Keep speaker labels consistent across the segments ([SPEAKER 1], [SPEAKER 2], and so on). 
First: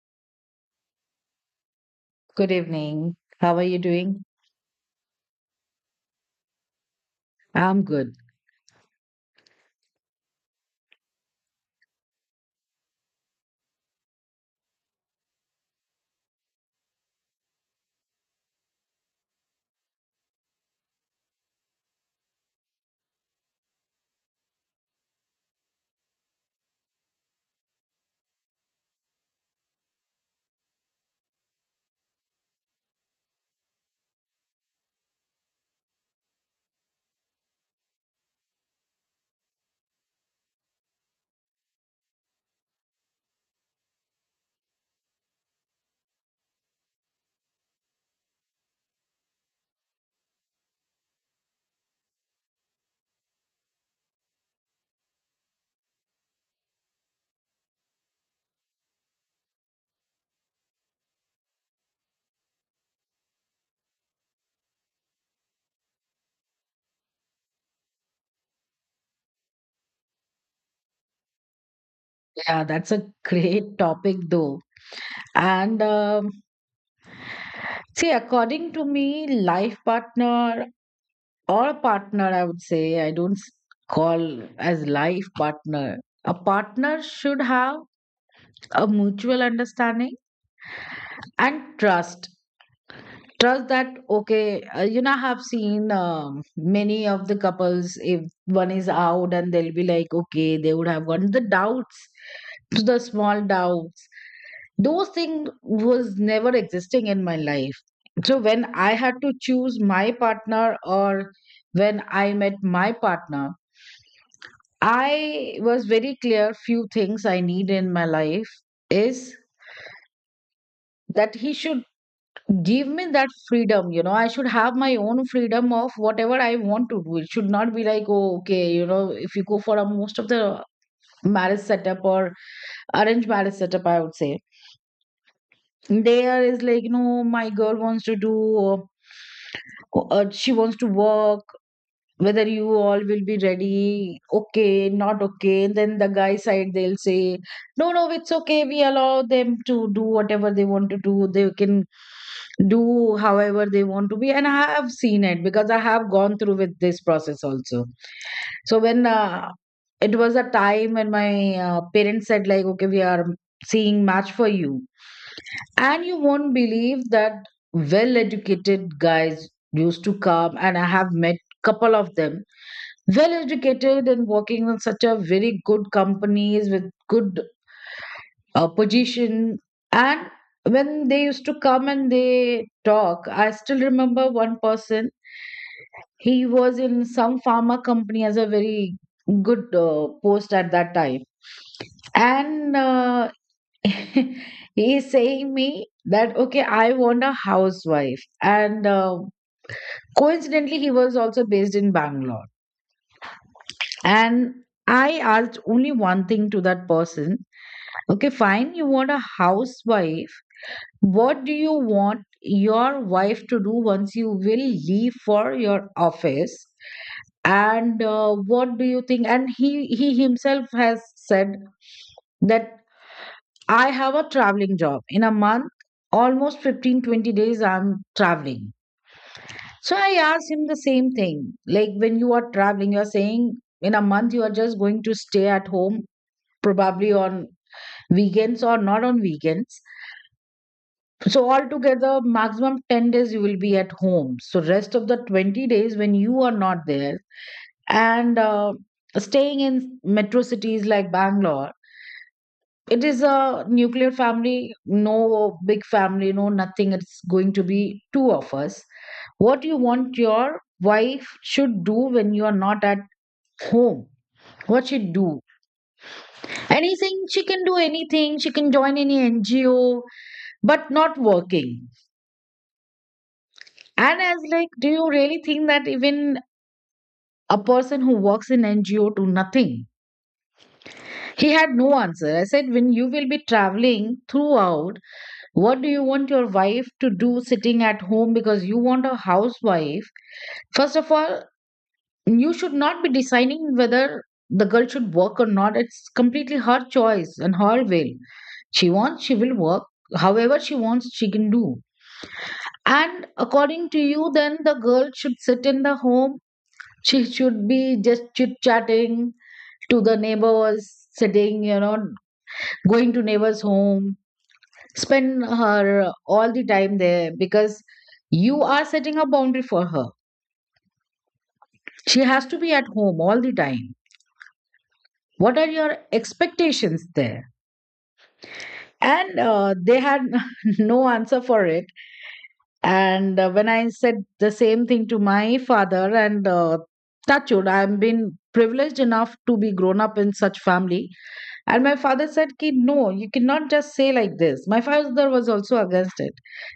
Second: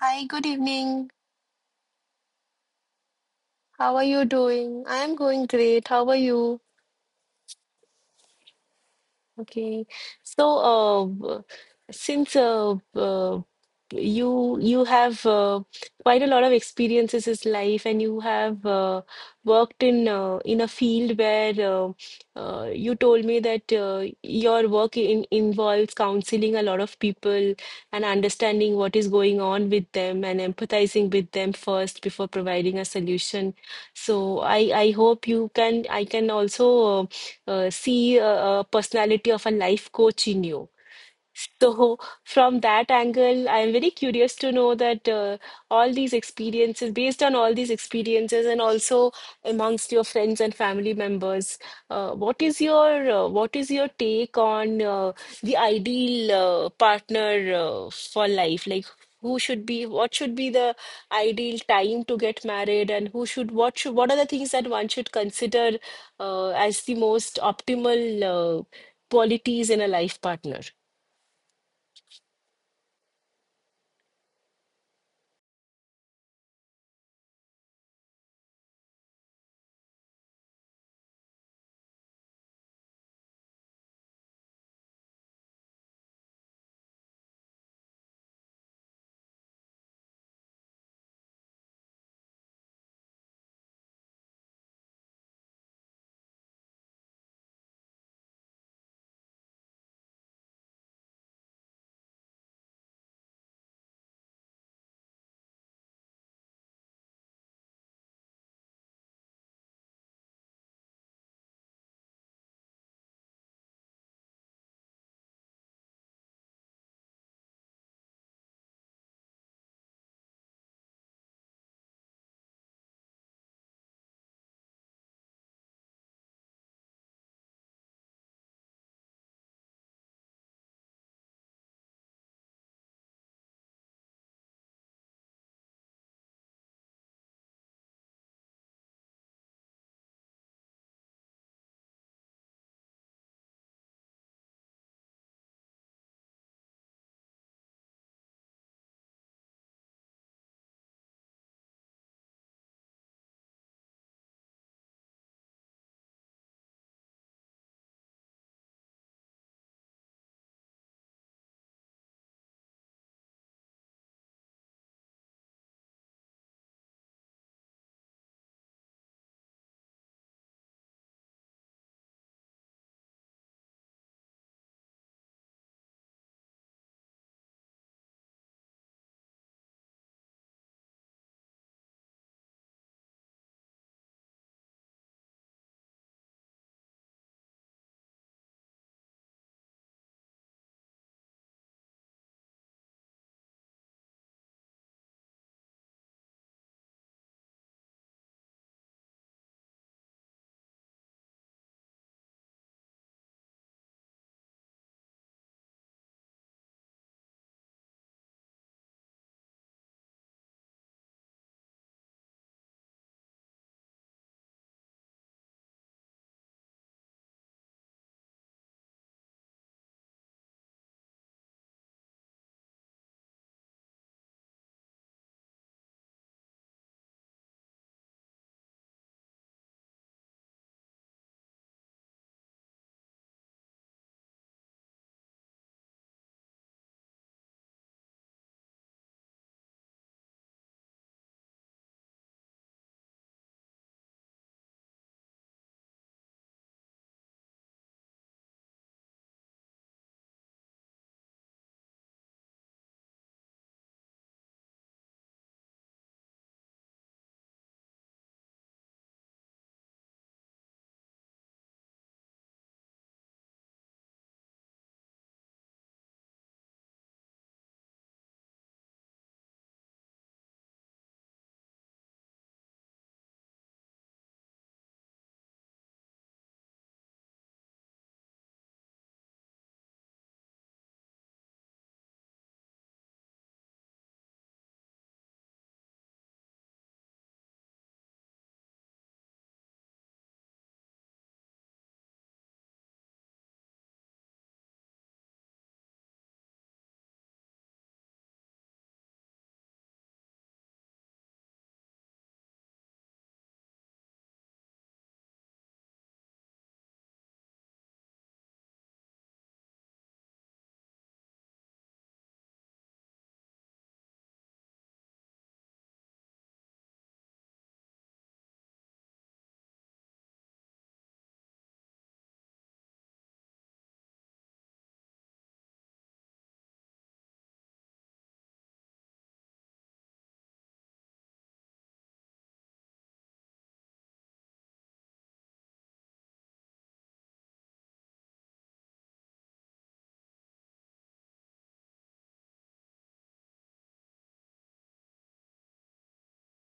[SPEAKER 1] Hi, good evening.
[SPEAKER 2] Good evening. How are you
[SPEAKER 1] How are you
[SPEAKER 2] doing?
[SPEAKER 1] doing? I am going great. How are you?
[SPEAKER 2] I'm good.
[SPEAKER 1] Okay, so since you have quite a lot of experiences in life, and you have worked in a field where you told me that your work involves counseling a lot of people and understanding what is going on with them and empathizing with them first before providing a solution. So I hope you can I can also. uh, see a personality of a life coach in you so, from that angle, I'm very curious to know that based on all these experiences, and also amongst your friends and family members, what is your take on the ideal partner for life? Like, what should be the ideal time to get married, and who should, what are the things that one should consider as the most optimal uh, qualities in a life partner?
[SPEAKER 2] Yeah, that's a great topic, though. And see, according to me, life partner or a partner, I would say, I don't call as life partner. A partner should have a mutual understanding and trust that okay, I have seen many of the couples. If one is out and they'll be like okay, they would have gotten the doubts, to the small doubts. Those things was never existing in my life. So when I had to choose my partner, or when I met my partner, I was very clear few things I need in my life is that he should give me that freedom. I should have my own freedom of whatever I want to do. It should not be like, oh okay, if you go for a most of the marriage setup or arranged marriage setup, I would say there is like, my girl wants to do, uh, she wants to work. Whether you all will be ready, okay not okay. And then the guy side, they'll say no no, it's okay, we allow them to do whatever they want to do, they can do however they want to be. And I have seen it because I have gone through with this process also. So when it was a time when my parents said like okay, we are seeing match for you, and you won't believe that well educated guys used to come, and I have met couple of them, well educated and working in such a very good companies with good position. And when they used to come and they talk, I still remember one person. He was in some pharma company as a very good post at that time. And he is saying me that okay, I want a housewife. And coincidentally he was also based in Bangalore. And I asked only one thing to that person. Okay, fine. You want a housewife. What do you want your wife to do once you will leave for your office? And what do you think? And he himself has said that I have a traveling job. In a month, almost 15-20 days, I'm traveling. So I asked him the same thing. Like when you are traveling, you're saying in a month you are just going to stay at home, probably on weekends or not on weekends. So altogether, maximum 10 days you will be at home. So rest of the 20 days when you are not there and staying in metro cities like Bangalore, it is a nuclear family, no big family, no nothing. It's going to be two of us. What you want your wife should do when you are not at home? What she do? Anything she can do anything. She can join any NGO, but not working. And I was like, do you really think that even a person who works in NGO to nothing. He had no answer. I said, when you will be traveling throughout, what do you want your wife to do sitting at home because you want a housewife? First of all, you should not be deciding whether the girl should work or not. It's completely her choice and her will. She wants, she will work. However, she wants, she can do. And according to you, then the girl should sit in the home. She should be just chit chatting to the neighbors sitting, going to neighbors' home, spend her all the time there because you are setting a boundary for her. She has to be at home all the time. What are your expectations there? And they had no answer for it. And when I said the same thing to my father, and touch wood, I've been privileged enough to be grown up in such family. And my father said, Ki, no, you cannot just say like this. My father was also against it.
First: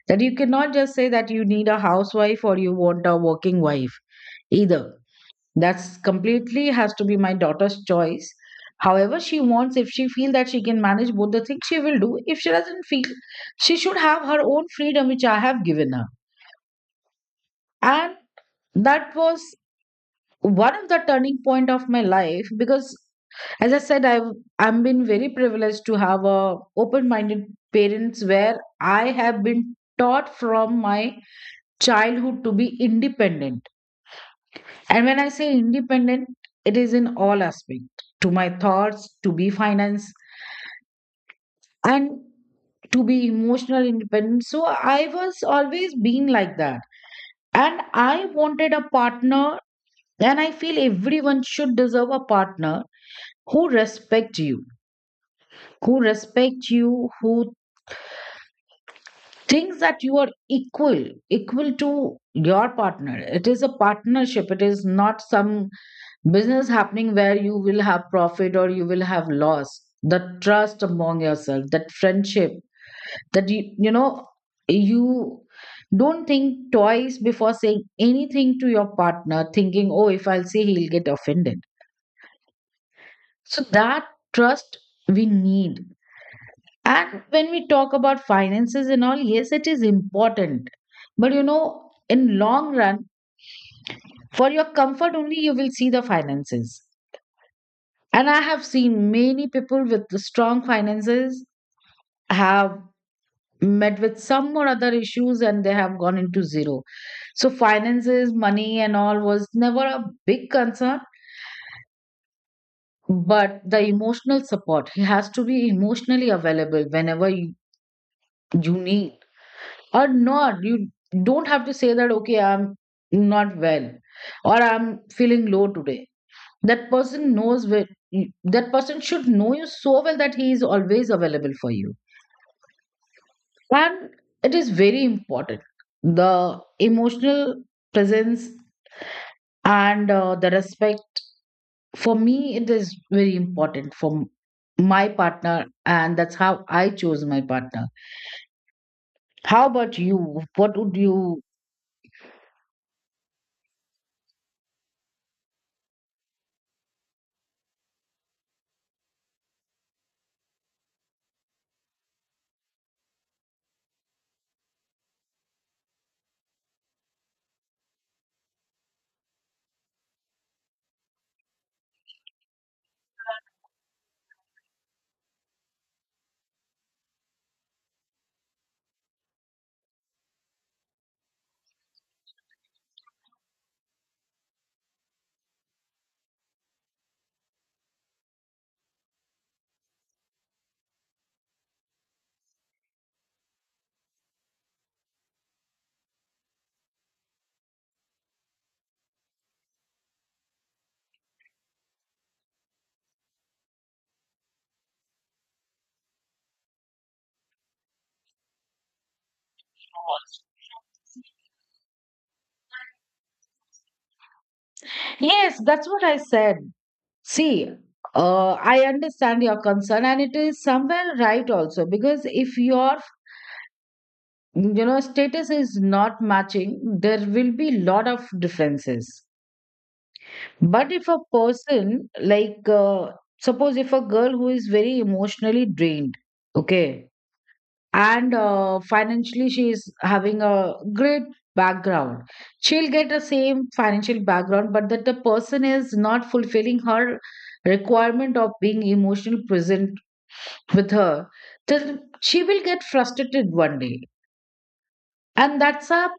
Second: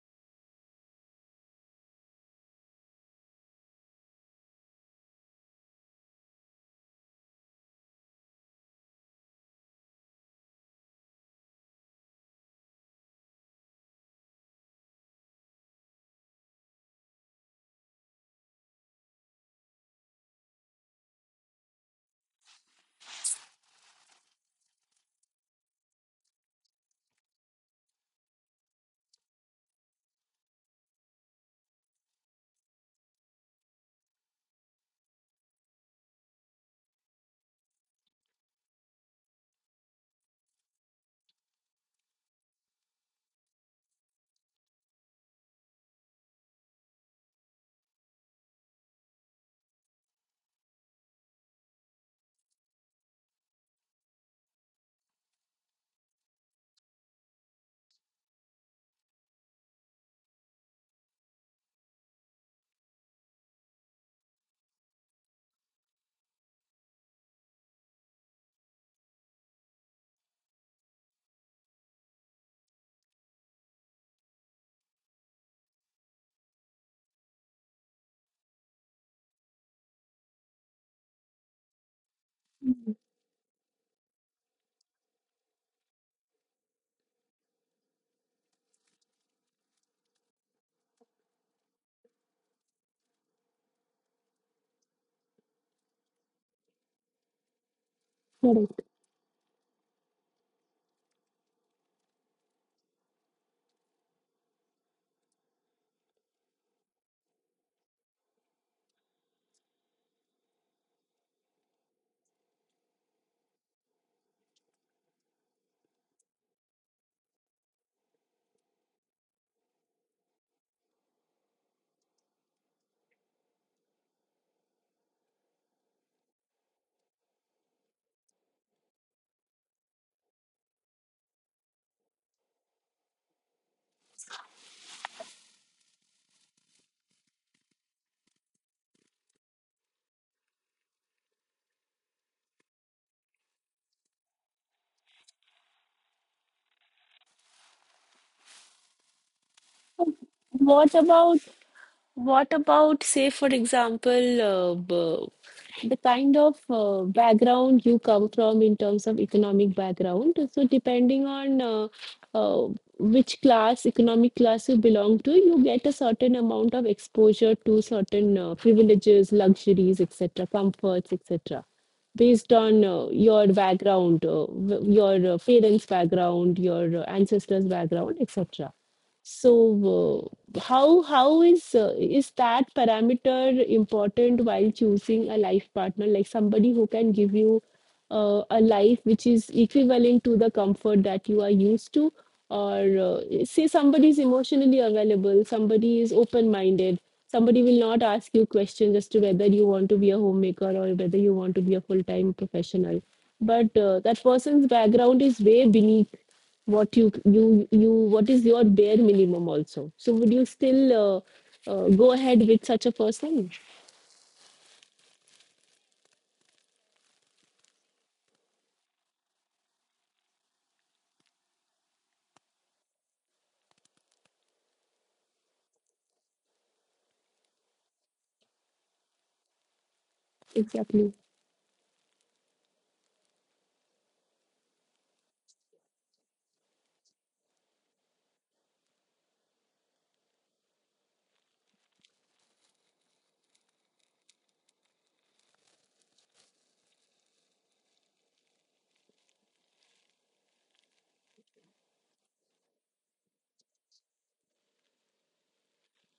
[SPEAKER 2] That you cannot just say that you need a housewife or you want a working wife either. That's completely has to be my daughter's choice. However, she wants, if she feel that she can manage both the things, she will do. If she doesn't feel, she should have her own freedom, which I have given her. And that was one of the turning point of my life because, as I said, I've been very privileged to have a open minded parents, where I have been taught from my childhood to be independent. And when I say independent, it is in all aspect, to my thoughts, to be finance and to be emotional independent. So I was always being like that, and I wanted a partner. And I feel everyone should deserve a partner who respect you, who respect you, who thinks that you are equal to your partner. It is a partnership. It is not some business happening where you will have profit or you will have loss. The trust among yourself, that friendship, that you don't think twice before saying anything to your partner thinking, oh if I'll say, he'll get offended. So that trust we need. And when we talk about finances and all, yes, it is important. But in long run, for your comfort only, you will see the finances. And I have
[SPEAKER 1] Correct.
[SPEAKER 2] seen many people with the strong finances have met with some or other issues and they have gone into zero. So finances, money and all was never a big concern, but the emotional support. He has to be emotionally available whenever you need. Or not, you don't have to say that okay, I'm not well or I'm feeling low today. That person knows where, that person should know you so well that he is always available for you. And it is very important, the emotional presence and the respect. For me, it is very important for my partner. And that's how I chose my partner. How about you? What
[SPEAKER 1] What
[SPEAKER 2] would
[SPEAKER 1] about
[SPEAKER 2] you?
[SPEAKER 1] what about say for example the kind of background you come from in terms of economic background? So depending on uh, which class, economic class you belong to, you get a certain amount of exposure to certain privileges, luxuries, etc., comforts, etc. Based on your background, your parents' background, your ancestors' background, etc. So, how is that parameter important while choosing a life partner? Like somebody who can give you a life which is equivalent to the comfort that you are used to, or say somebody is emotionally available, somebody is open-minded, somebody will not ask you questions as to whether you want to be a homemaker or whether you want to be a full-time professional. But that person's background is way beneath what you what is your bare minimum also, so would you still go ahead with such a person?
[SPEAKER 2] Yes, that's what I said. See, I understand your concern, and it is somewhere right also because if your status is not matching, there will be lot of differences. But if
[SPEAKER 1] Exactly.
[SPEAKER 2] a person like, suppose if a girl who is very emotionally drained, okay, and financially she is having a great background, she'll get the same financial background, but that the person is not fulfilling her requirement of being emotional present with her, till she will get frustrated one day. And that's up,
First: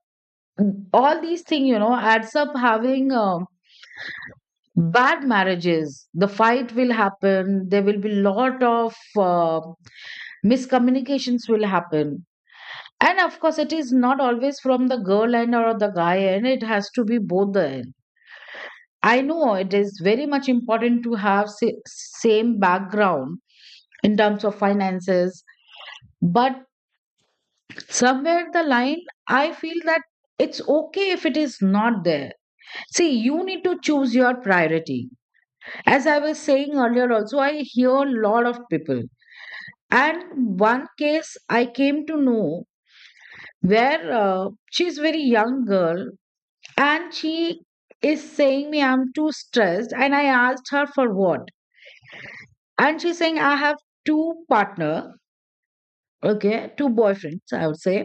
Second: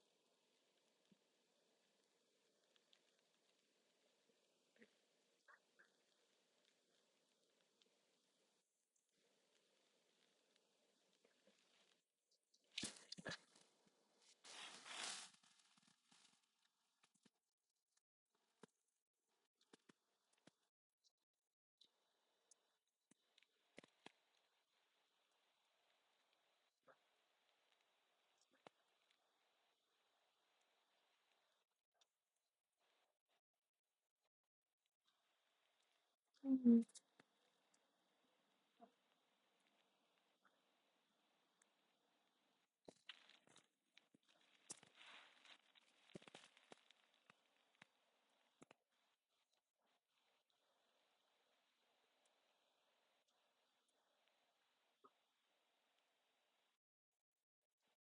[SPEAKER 2] all these things adds up, having bad marriages, the fight will happen, there will be lot of miscommunications will happen. And of course, it is not always from the girl end or the guy end, it has to be both the end. I know it is very much important to have same background in terms of finances. But somewhere in the line, I feel that it's okay if it is not there. See, you need to choose your priority. As I was saying
[SPEAKER 1] Mhm.
[SPEAKER 2] earlier also, I hear a lot of people. And one case I came to know where she's very young girl. And she is saying me, I'm too stressed. And I asked her for what. And she's saying I have two partner. Okay, two boyfriends I would say.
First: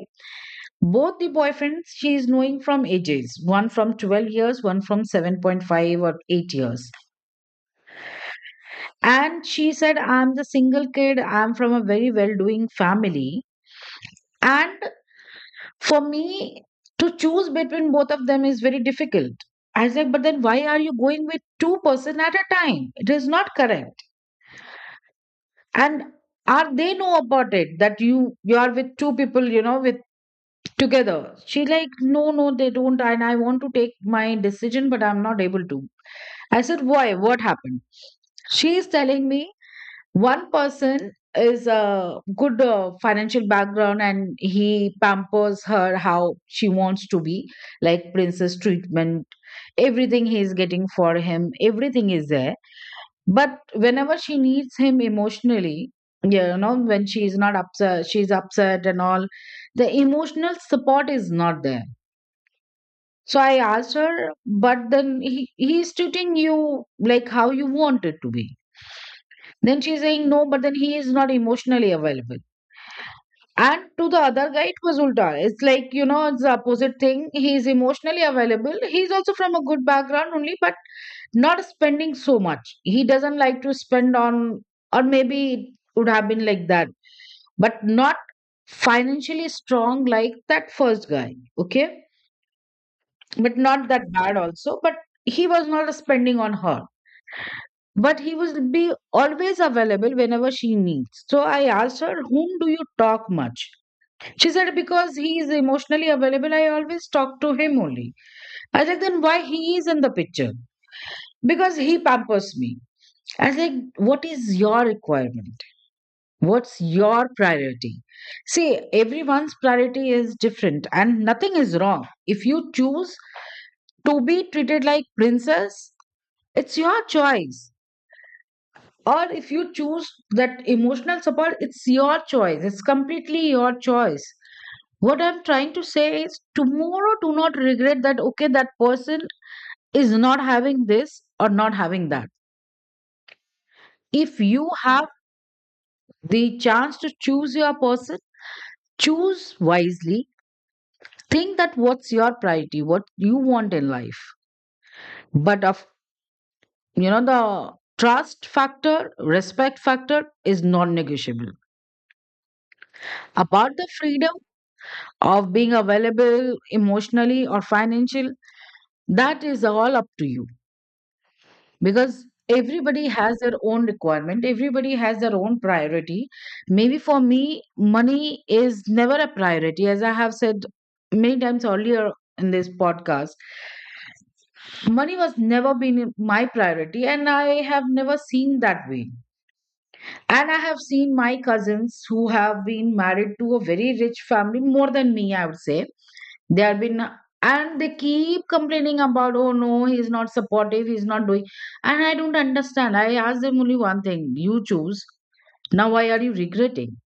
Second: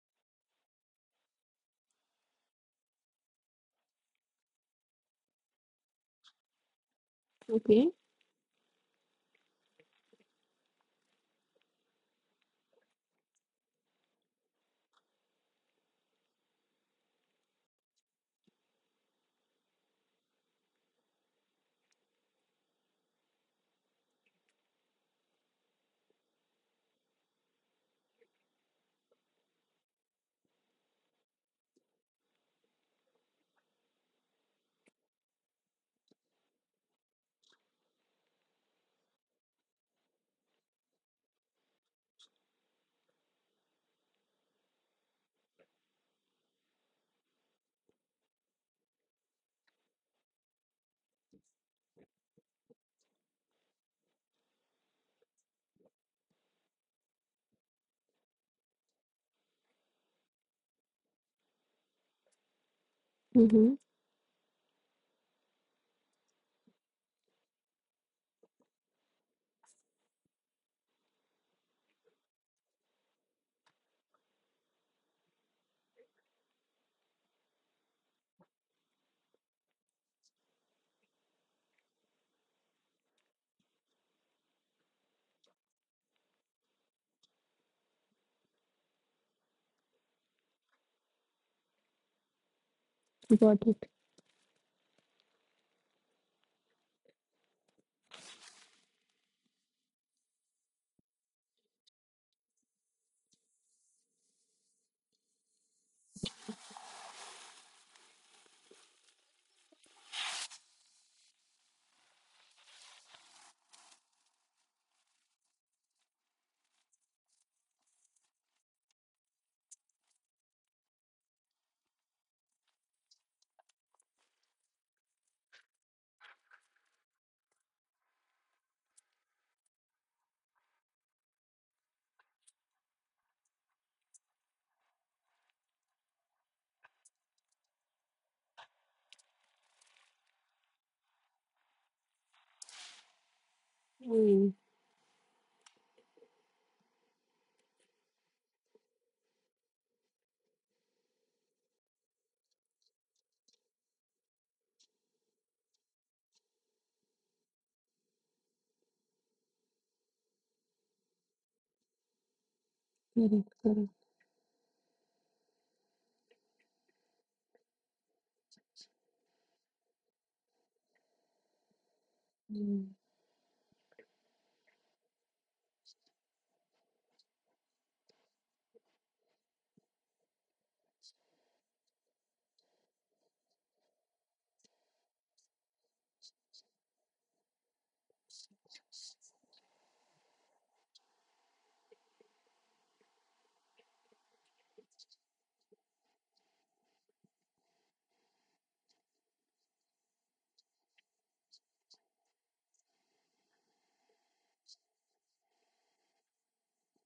[SPEAKER 2] Both the boyfriends she is knowing from ages, one from 12 years, one from 7.5 or 8 years.
[SPEAKER 1] Okay.
[SPEAKER 2] And she said, I'm the single kid, I'm from a very well doing family. And for me to choose between both of them is very difficult. I was like, but then why are you going with two person at a time? It is not correct. And are they know about it that you are with two people, with together? She like, no, no, they don't. And I want to take my decision, but I'm not able to. I said, why? What happened? She is telling me one person is a good financial background and he pampers her how she wants to be, like princess treatment. Everything he is getting for him, everything is there. But whenever she needs him emotionally, when she is not upset, she's upset and all, the emotional support is not there. So I
[SPEAKER 1] Mm-hmm.
[SPEAKER 2] asked her, but then he is treating you like how you want it to be. Then she's saying no, but then he is not emotionally available. And to the other guy, it was ulta. It's like, it's the opposite thing. He is emotionally available. He's also from a good background only, but not spending so much. He doesn't like to spend on, or maybe it would have been like that, but not financially strong like that first guy. Okay. But
[SPEAKER 1] Got it.
[SPEAKER 2] not that bad also. But he was not spending on her, but he will be always available whenever she needs. So I asked her, "Whom do you talk much?" She said, "Because he is emotionally available, I always talk to him only." I was like, "Then why he is in the picture?" "Because he pampers me." I was like, "What is your requirement? What's your priority?" See, everyone's priority is different and nothing is wrong. If you choose to be treated like princess, it's your choice. Or if you choose that emotional support, it's your choice. It's completely your choice. What I'm trying to say is tomorrow do not regret that okay, that person is not having this or not having that. If
[SPEAKER 1] Mm.
[SPEAKER 2] you have the chance to choose your person, choose wisely. Think that what's your priority, what you want in life. But of, the trust factor, respect factor is non negotiable.
[SPEAKER 1] Correct,
[SPEAKER 2] About the
[SPEAKER 1] correct.
[SPEAKER 2] freedom of being available emotionally or financial, that is all up to you, because
[SPEAKER 1] Mm.
[SPEAKER 2] everybody has their own requirement, everybody has their own priority. Maybe for me money is never a priority, as I have said many times earlier in this podcast. Money was never been my priority and I have never seen that way. And I have seen my cousins who have been married to a very rich family, more than me I would say. They have been, and they keep complaining about, "Oh no, he's not supportive, he's not doing." And I don't understand. I asked them only one thing: you choose. Now, why are you regretting?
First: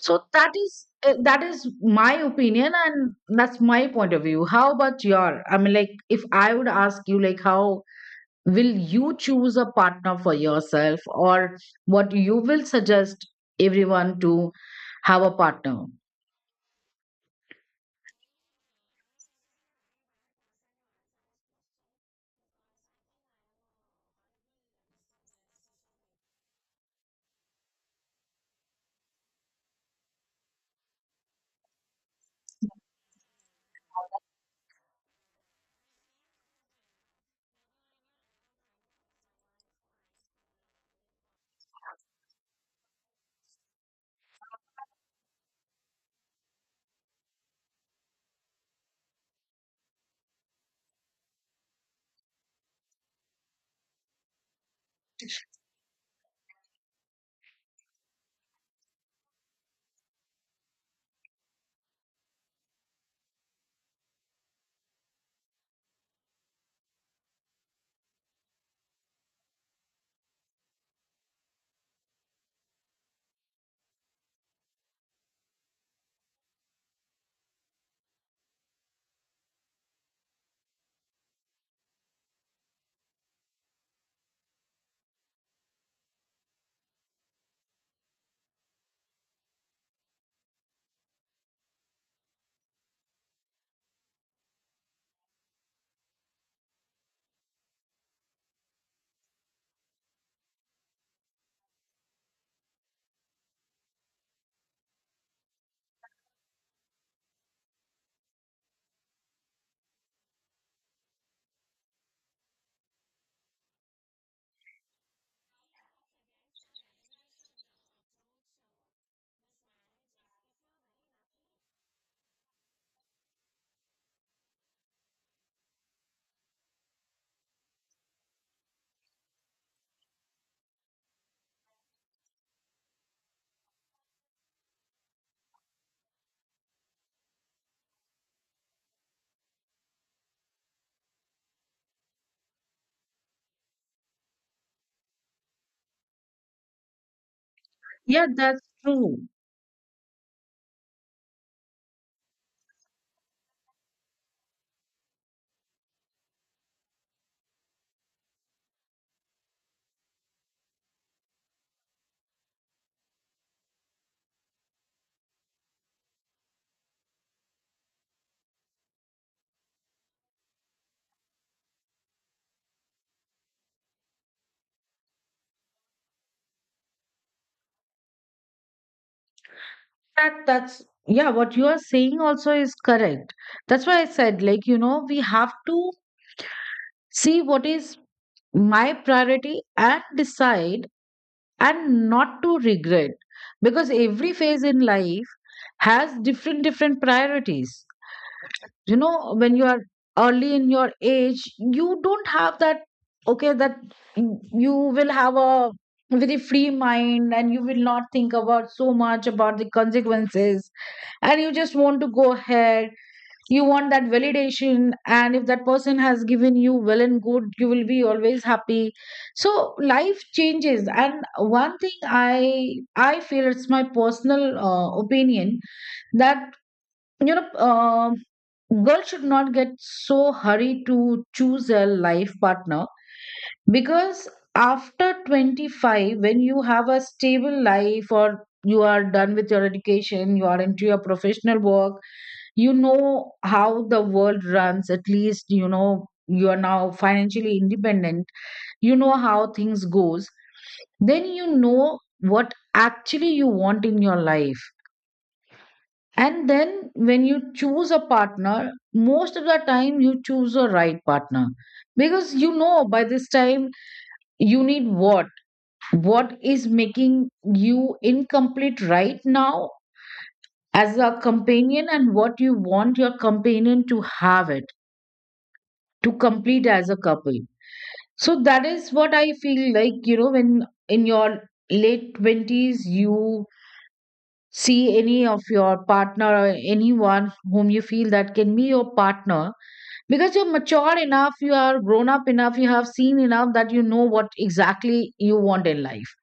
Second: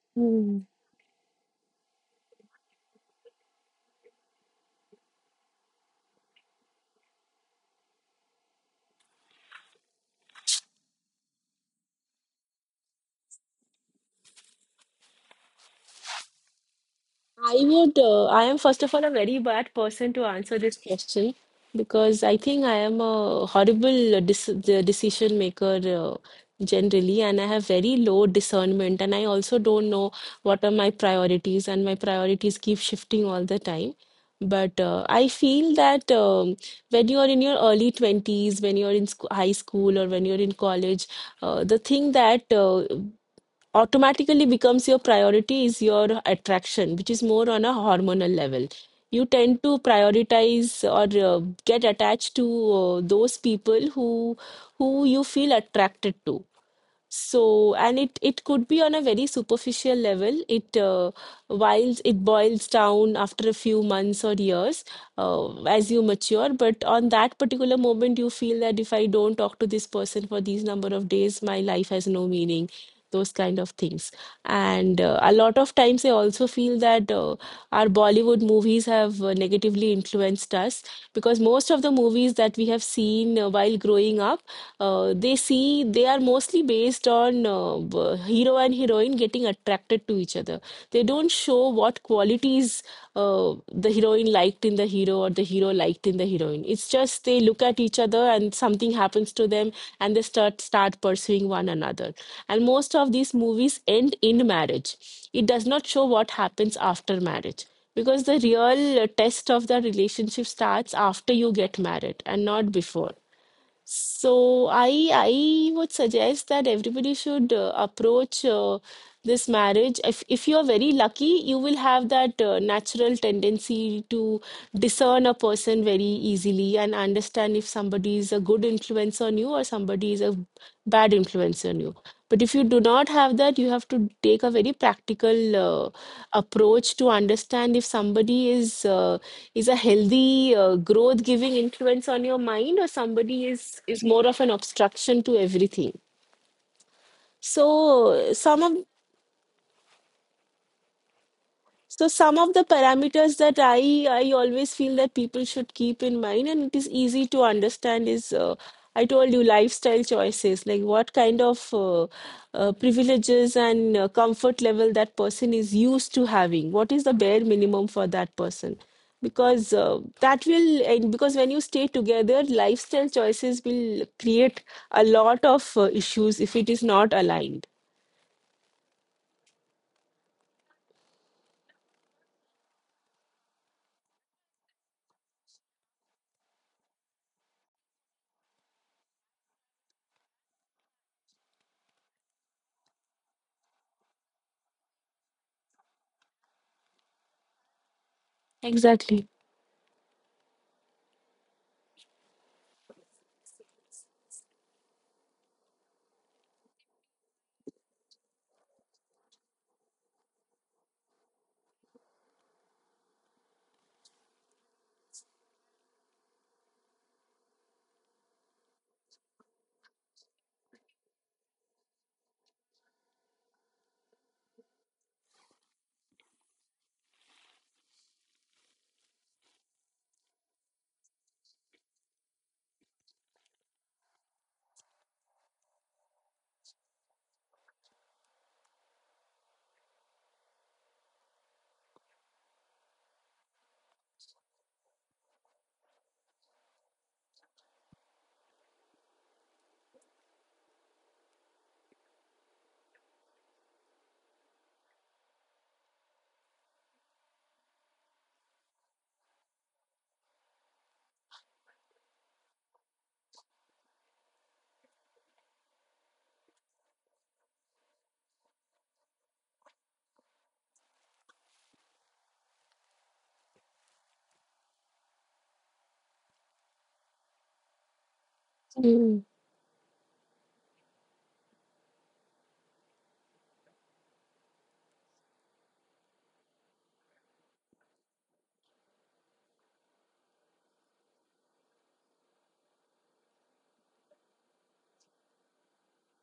[SPEAKER 2] So that
[SPEAKER 1] Mm.
[SPEAKER 2] is that is my opinion, and that's my point of view. How about your? I mean, like, if I would ask you, like, how will you choose a partner for yourself, or what you will suggest everyone to have a partner?
[SPEAKER 1] I would, I am first of all a very bad person to answer this question because I think I am a horrible dec the decision maker generally, and I have very low discernment, and I also don't know what are my priorities, and my priorities keep shifting all the time. But I feel that when you are in your early 20s, when you're in sc high school or when you're in college, the thing that automatically becomes your priority is your attraction, which is more on a hormonal level. You tend to prioritize or get attached to those people who you feel attracted to so, and it could be on a very superficial level. It While it boils down after a few months or years as you mature. But on that particular moment, you feel that if I don't talk to this person for these number of days, my life has no meaning. Those kind of things. And a lot of times, I also feel that our Bollywood movies have negatively influenced us because most of the movies that we have seen while growing up they are mostly based on hero and heroine getting attracted to each other. They don't show what qualities the heroine liked in the hero or the hero liked in the heroine. It's just they look at each other and something happens to them and they start pursuing one another. And most of these movies end in marriage. It does not show what happens after marriage because the real test of the relationship starts after you get married and not before. So I would suggest that everybody should approach this marriage. If you are very lucky, you will have that natural tendency to discern a person very easily and understand if somebody is a good influence on you or somebody is a bad influence on you. But if you do not have that, you have to take a very practical uh, approach to understand if somebody is a healthy growth giving influence on your mind or somebody is more of an obstruction to everything.
[SPEAKER 2] Yeah,
[SPEAKER 1] So some
[SPEAKER 2] that's
[SPEAKER 1] of
[SPEAKER 2] true.
[SPEAKER 1] So some of the parameters that I always feel that people should keep in mind, and it is easy to understand is I told you, lifestyle choices, like what kind of privileges and comfort level that person is used to having. What is the bare minimum for that person? Because and because when you stay together, lifestyle choices will create a lot of issues if it is not aligned.
[SPEAKER 2] That's yeah, what you are saying also is correct. That's why I said, like, you know, we have to see what is my priority and decide and not to regret, because every phase in life has different different priorities. You
[SPEAKER 1] Exactly.
[SPEAKER 2] know, when you are early in your age, you don't have that. Okay, that you you will have a very free mind and you will not think about so much about the consequences, and you just want to go ahead. You want that validation, and if that person has given you well and good, you will be always happy. So life changes. And one thing I feel, it's my personal opinion that, you know, girl should not get so hurried to choose a life partner, because after 25, when you have a stable life, or you are done with your education, you are into your professional work, you know how the world runs. At least you know you are now financially independent, you know how things goes. Then you know what actually you want in your life, and then when you choose a partner, most of the time you choose a right partner, because you know by this time, you need what is making you incomplete right now as a companion, and what you want your companion to have it to complete as a couple. So that is what I feel like, you know, when in your late 20s, you see any of your partner or anyone whom you feel that can be your partner, because you're mature enough, you are grown up enough, you have seen enough that you know what exactly you want in life.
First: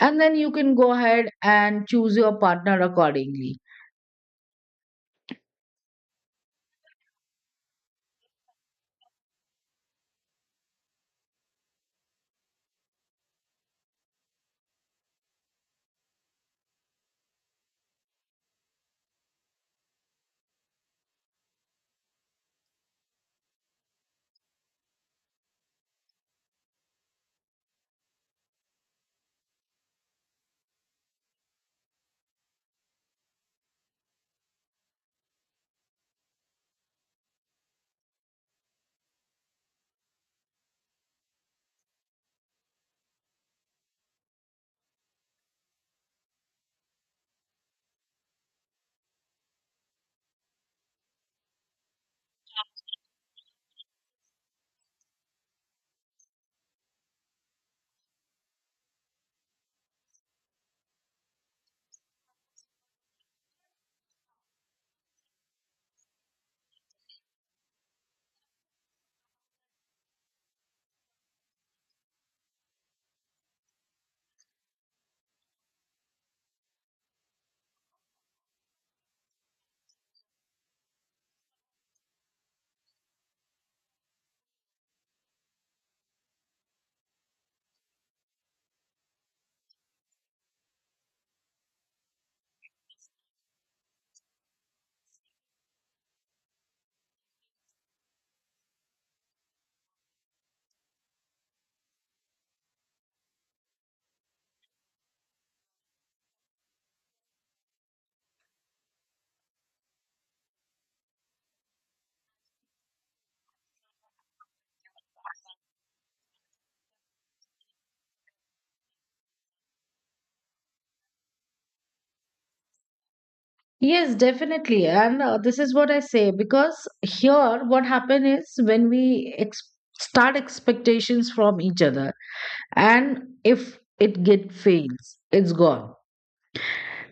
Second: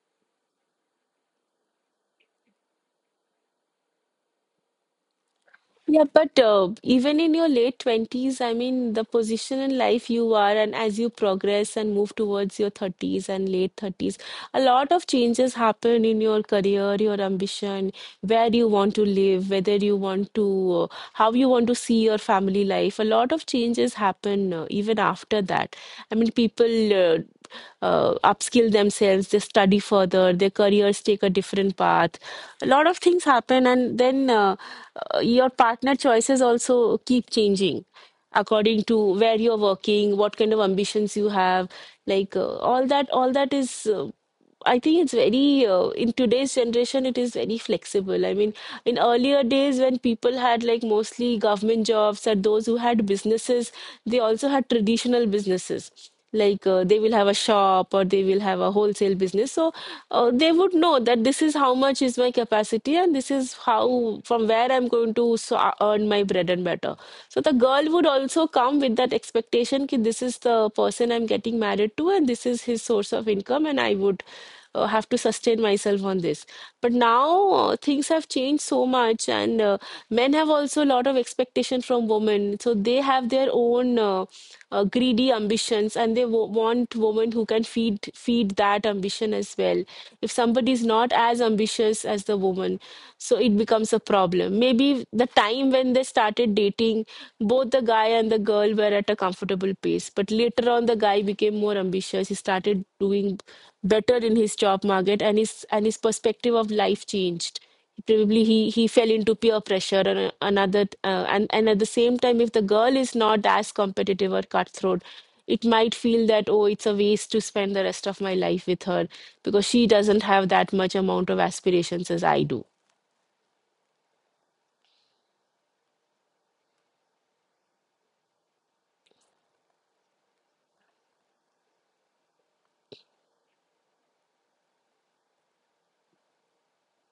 [SPEAKER 2] And then you can go ahead and choose your partner accordingly.
[SPEAKER 1] Yeah, but even in your late 20s, I mean, the position in life you are, and as you progress and move towards your 30s and late 30s, a lot of changes happen in your career, your ambition, where you want to live, whether you want to, how you want to see your family life. A lot of changes happen even after that. I mean, people upskill themselves, they study further, their careers take a different path. A lot of things happen, and then. Your partner choices also keep changing according to where you're working, what kind of ambitions you have, like all that is I think it's very in today's generation it is very flexible. I mean, in earlier days when people had like mostly government jobs or those who had businesses, they also had traditional businesses, like they will have a shop or they will have a wholesale business. So they would know that this is how much is my capacity, and this is how from where I'm going to earn my bread and butter. So the girl would also come with that expectation that this is the person I'm getting married to, and this is his source of income, and I would have to sustain myself on this. But now things have changed so much, and men have also a lot of expectation from women. So they have their own greedy ambitions, and they want women who can feed that ambition as well. If somebody is not as ambitious as the woman, so it becomes a problem. Maybe the time when they started dating, both the guy and the girl were at a comfortable pace, but later on the guy became more ambitious. He started doing better in his job market, and his perspective of life changed. Probably he fell into peer pressure and and at the same time, if the girl is not as competitive or cutthroat, it might feel that, oh, it's a waste to spend the rest of my life with her because she doesn't have that much amount of aspirations as I do.
[SPEAKER 2] Yes, definitely. And this is what I say, because here, what happen is when we start expectations from each other, and if it get fails, it's gone.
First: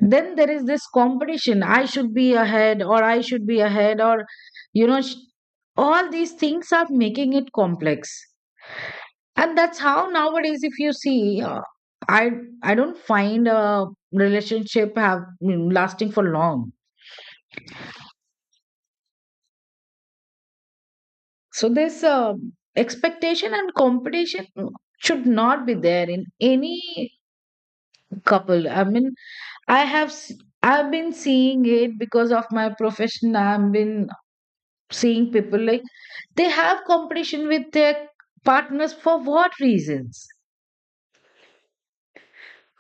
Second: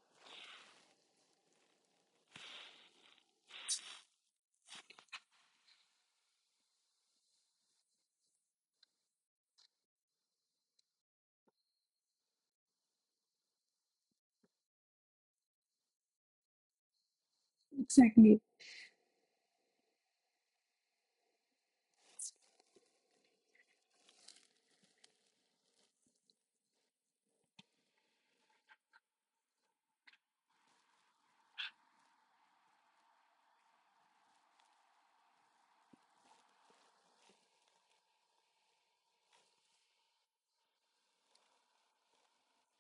[SPEAKER 2] Then there is this competition. I should be ahead, or I should be ahead, or you know, all these things are making it complex. And that's how nowadays, if you see, I I don't find a relationship have lasting for long. So this expectation and competition should not be there in any couple. I mean, I have s- I've been seeing it because of my profession. I've been seeing people like they have competition with their partners for what reasons?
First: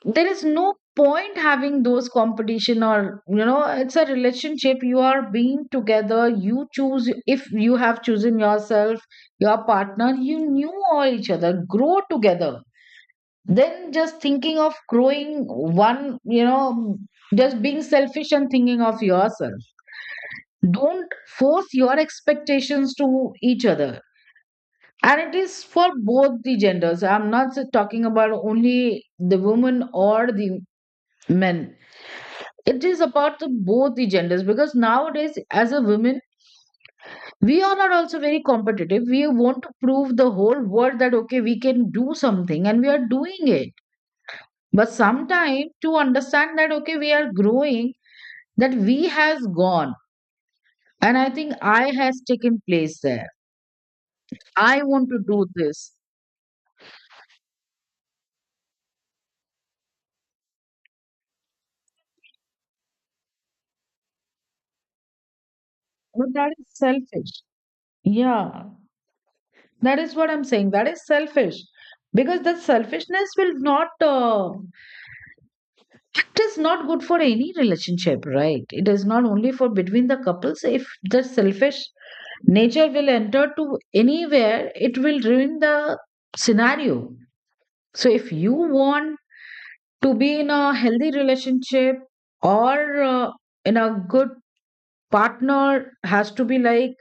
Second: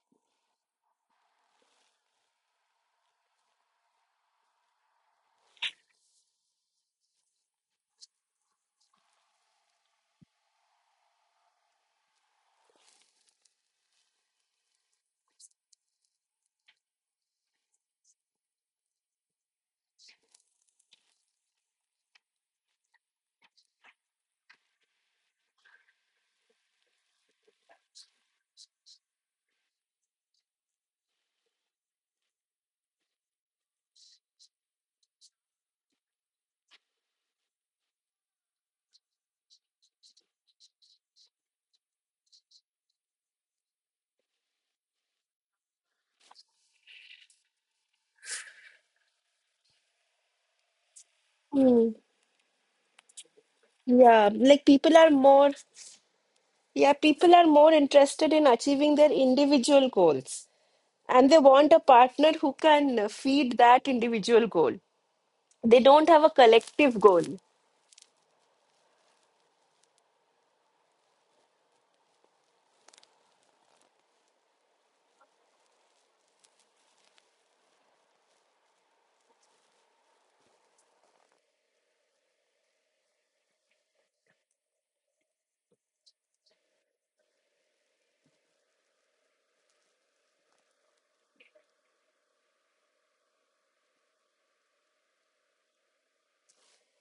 [SPEAKER 2] There is no point having those competition, or you know, it's a relationship, you are being together, you choose. If you have chosen yourself your partner, you knew all each other, grow together, then just thinking of growing one, you know, just being selfish and thinking of yourself. Don't force your expectations to each other. And it is for both the genders. I'm not talking about only the women or the men. It is about the both the genders, because nowadays as a woman, we are not also very competitive. We want to prove the whole world that okay, we can do something and we are doing it. But sometime to understand that okay, we are growing, that we has gone and I think
[SPEAKER 1] Hmm.
[SPEAKER 2] I has taken place there.
[SPEAKER 1] Yeah, like
[SPEAKER 2] I
[SPEAKER 1] people are
[SPEAKER 2] want to do
[SPEAKER 1] more
[SPEAKER 2] this.
[SPEAKER 1] Yeah, people are more interested in achieving their individual goals, and they want a partner who can feed that individual goal. They don't have a
[SPEAKER 2] But that is
[SPEAKER 1] collective goal.
[SPEAKER 2] selfish. Yeah, that is what I'm saying, that is selfish. Because the selfishness will not it is not good for any relationship, right? It is not only for between the couples. If the selfish nature will enter to anywhere, it will ruin the scenario. So if you want to be in a healthy relationship or in a good partner has to be like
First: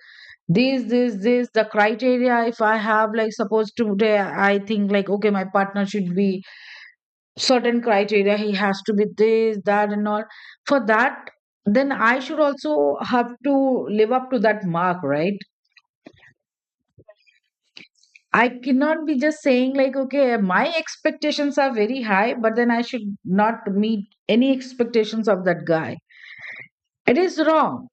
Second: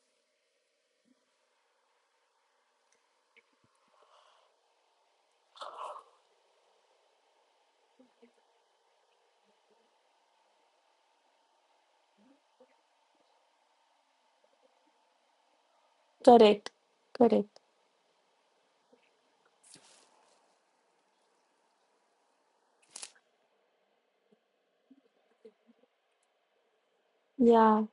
[SPEAKER 2] this the criteria. If I have, like, supposed today, I think like okay, my partner should be certain criteria, he has to be this that and all. For that, then I should also have to live up to that mark, right?
[SPEAKER 1] Correct. Correct.
[SPEAKER 2] I cannot be just saying like okay, my expectations are very high, but then I should not meet any expectations of that guy. It is
[SPEAKER 1] Yeah.
[SPEAKER 2] wrong.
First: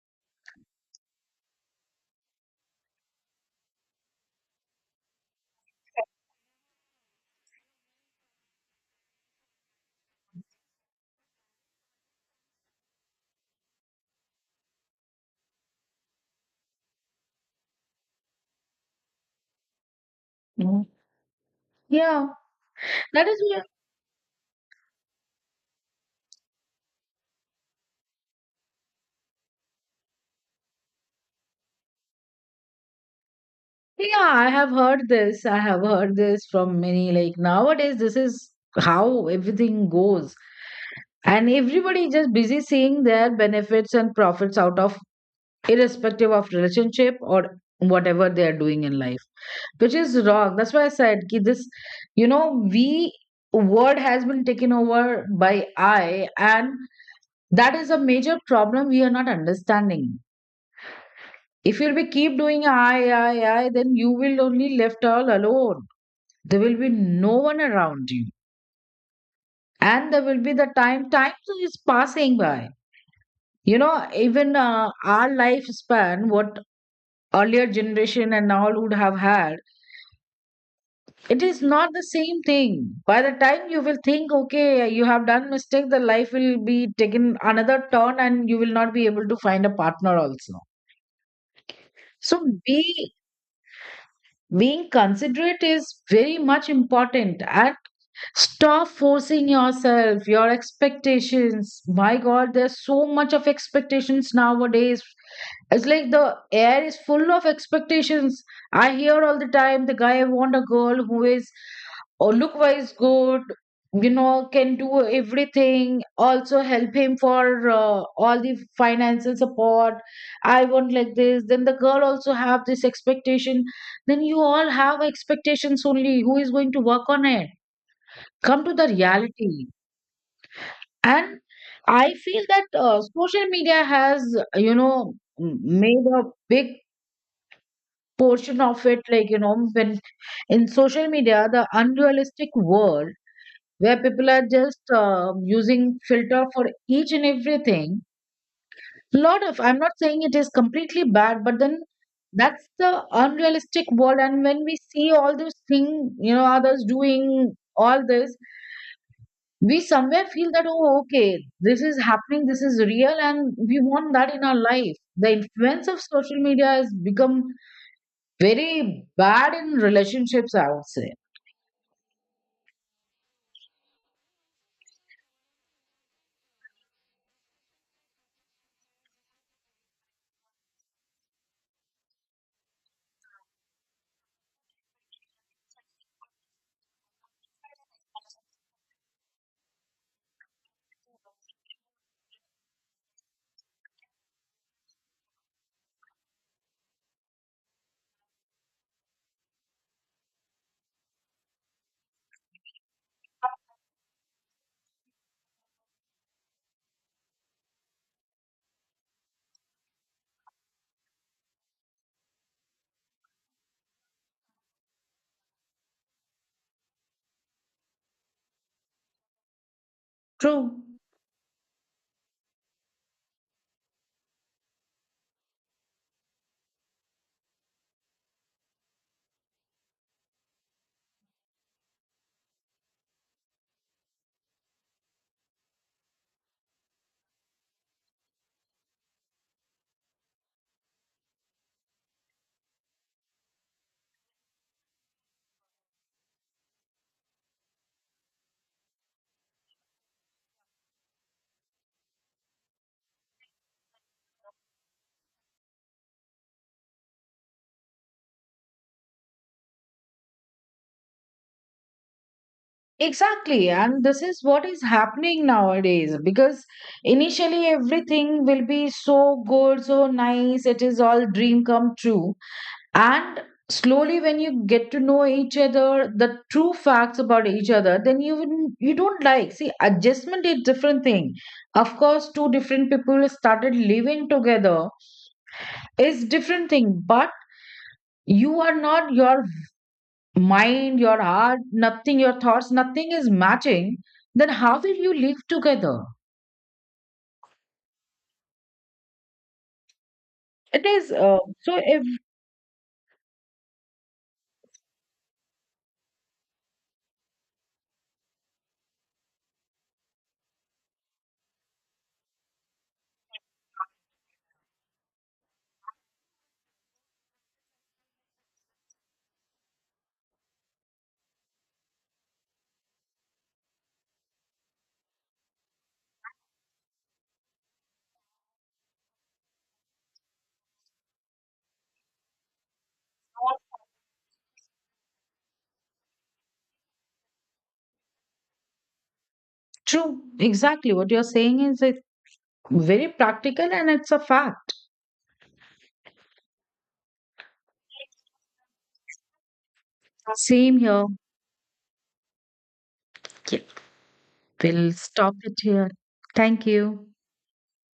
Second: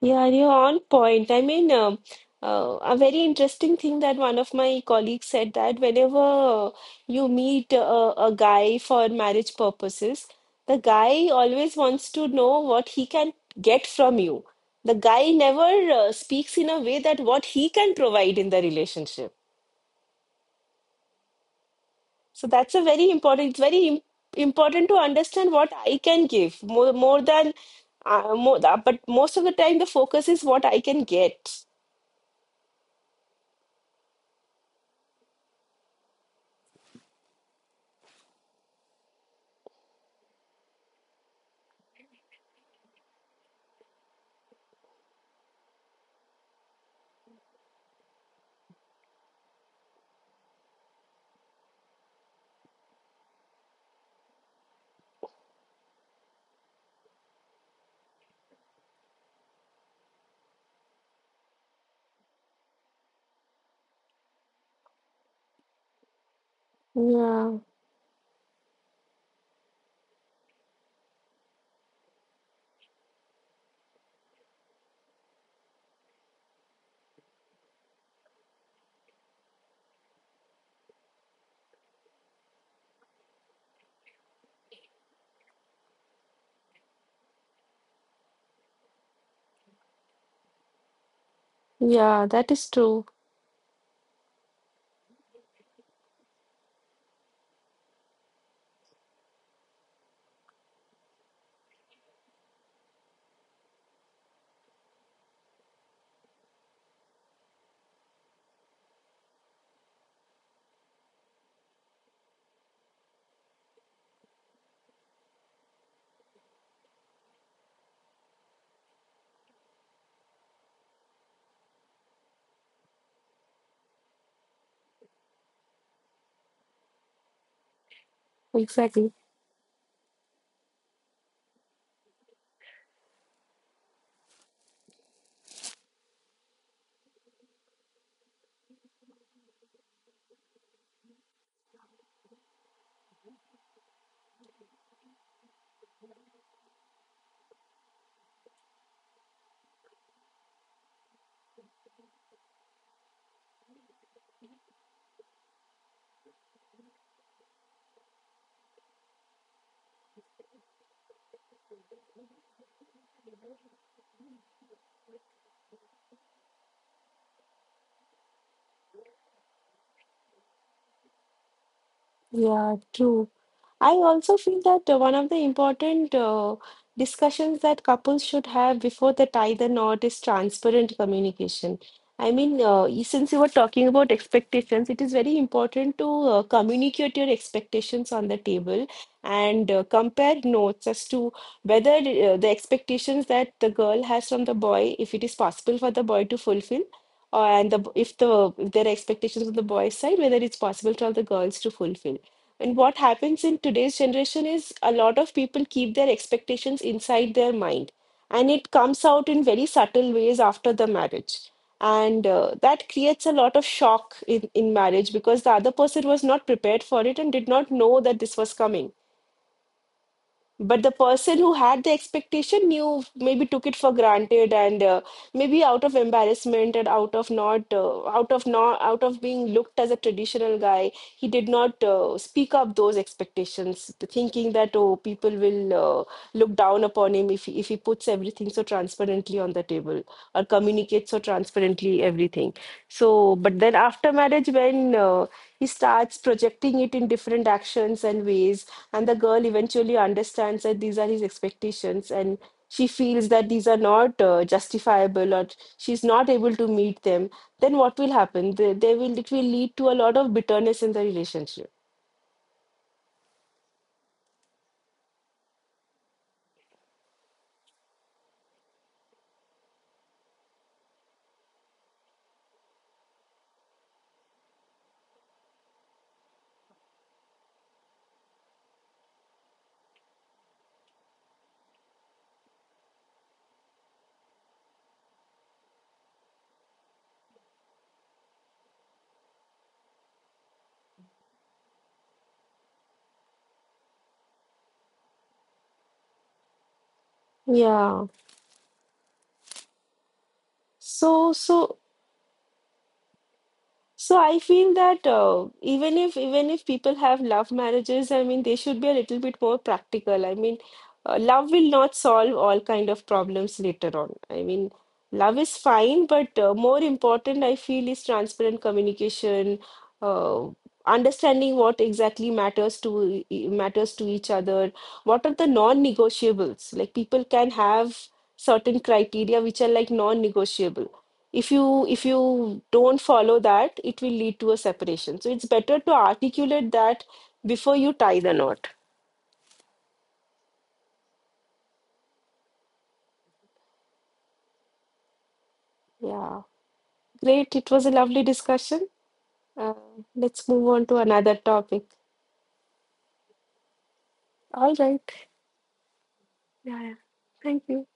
[SPEAKER 1] Yeah, you're on point. I mean, a very interesting thing that one of my colleagues said that whenever you meet a guy for marriage purposes, the guy always wants to know what he can get from you. The guy never speaks in a way that what he can provide in the relationship.
[SPEAKER 2] Mhm. Yeah,
[SPEAKER 1] So that's a very
[SPEAKER 2] that is
[SPEAKER 1] important, it's very im important to understand what I can give more, but most of the time the focus is what I can get.
[SPEAKER 2] Yeah, I have heard this. I have heard this from many. Like nowadays, this is how everything goes. And everybody just busy seeing their benefits and profits out of, irrespective of relationship or whatever they are doing in life, which is wrong. That's why I said ki this, you know, we word has been taken over by I, and that is a major problem we are not understanding. If you'll be keep doing I, then you will only left all alone, there will be no
[SPEAKER 1] Yeah.
[SPEAKER 2] one around you. And there will be the time is passing by. You know, even our lifespan, what earlier generation and all would have had, it is not the same thing. By the time you will think, okay, you have done mistake, the life will be taken another turn and you will not be able to find a partner also.
[SPEAKER 1] Yeah,
[SPEAKER 2] So
[SPEAKER 1] that is true.
[SPEAKER 2] be being considerate is very much important. And stop forcing yourself, your expectations. My God, there's so much of expectations nowadays. It's like the air is full of expectations. I hear all the time the guy want a girl who is or look wise good, you know, can do everything. Also help him for all the financial support. I want like this. Then the girl also have this expectation. Then you all have expectations only. Who is going to work on it? Come to the
[SPEAKER 1] Exactly.
[SPEAKER 2] reality. And I feel that social media has, you know, m- made a big portion of it. Like, you know, when in social media, the unrealistic world where people are just using filter for each and everything, lot of, I'm not saying it is completely bad, but then that's the unrealistic world. And when we see all those thing, you know, others doing all this, we somewhere feel that oh okay, this is happening, this is real, and we want that in our life. The influence of social media has become very bad in relationships, I would say.
[SPEAKER 1] Yeah, true. I also feel that one of the important discussions that couples should have before they tie the knot is transparent communication. I mean, since you were talking about expectations, it is very important to communicate your expectations on the table and compare notes as to whether the expectations that the girl has from the boy, if it is possible for the boy to fulfill, if the if there are expectations on the boy's side, whether it's possible for the girls to fulfill. And what happens in today's generation is a lot of people keep their expectations inside their mind, and it comes out in very subtle ways after the marriage. And that creates a lot of shock in marriage because the other person was not prepared for it and did not know that this was coming. But
[SPEAKER 2] True.
[SPEAKER 1] the person who had the expectation knew, maybe took it for granted, and maybe out of embarrassment and out of not, out of being looked as a traditional guy, he did not speak up those expectations, thinking that, oh, people will look down upon him if he puts everything so transparently on the table or communicates so transparently everything. So, but then after marriage, when he starts projecting it in different actions and ways, and the girl eventually understands that these are his expectations, and she feels that these are not justifiable or she's not able to meet them, then what will happen, they will, it will lead to a lot of bitterness in the relationship.
[SPEAKER 2] Exactly, and this is what is happening nowadays, because initially everything will be so good, so nice, it is all dream come true. And slowly, when you get to know each other, the true facts about each other, then you don't like. See, adjustment is different thing. Of course, two different people started living together is different thing, but you are not, your mind, your heart, nothing, your thoughts, nothing is matching. Then how will you live together?
[SPEAKER 1] Yeah.
[SPEAKER 2] It is
[SPEAKER 1] so
[SPEAKER 2] so
[SPEAKER 1] so
[SPEAKER 2] if
[SPEAKER 1] So I feel that even if people have love marriages, I mean they should be a little bit more practical. I mean, love will not solve all kind of problems later on. I mean, love is fine, but more important, I feel, is transparent communication, uh, understanding what exactly matters to matters to each other. What are the non-negotiables? Like, people can have certain criteria which are like non-negotiable. If you don't follow that, it will lead to a separation, so it's better to articulate that before you tie the knot.
[SPEAKER 2] true. Exactly what you're saying is, it's very practical and it's a fact.
[SPEAKER 1] Yeah. Great, it was a lovely discussion. uh, let's move
[SPEAKER 2] Same
[SPEAKER 1] on to
[SPEAKER 2] here.
[SPEAKER 1] another topic. All
[SPEAKER 2] We'll
[SPEAKER 1] right.
[SPEAKER 2] stop it here. Thank
[SPEAKER 1] Yeah, yeah.
[SPEAKER 2] you.
[SPEAKER 1] Thank you.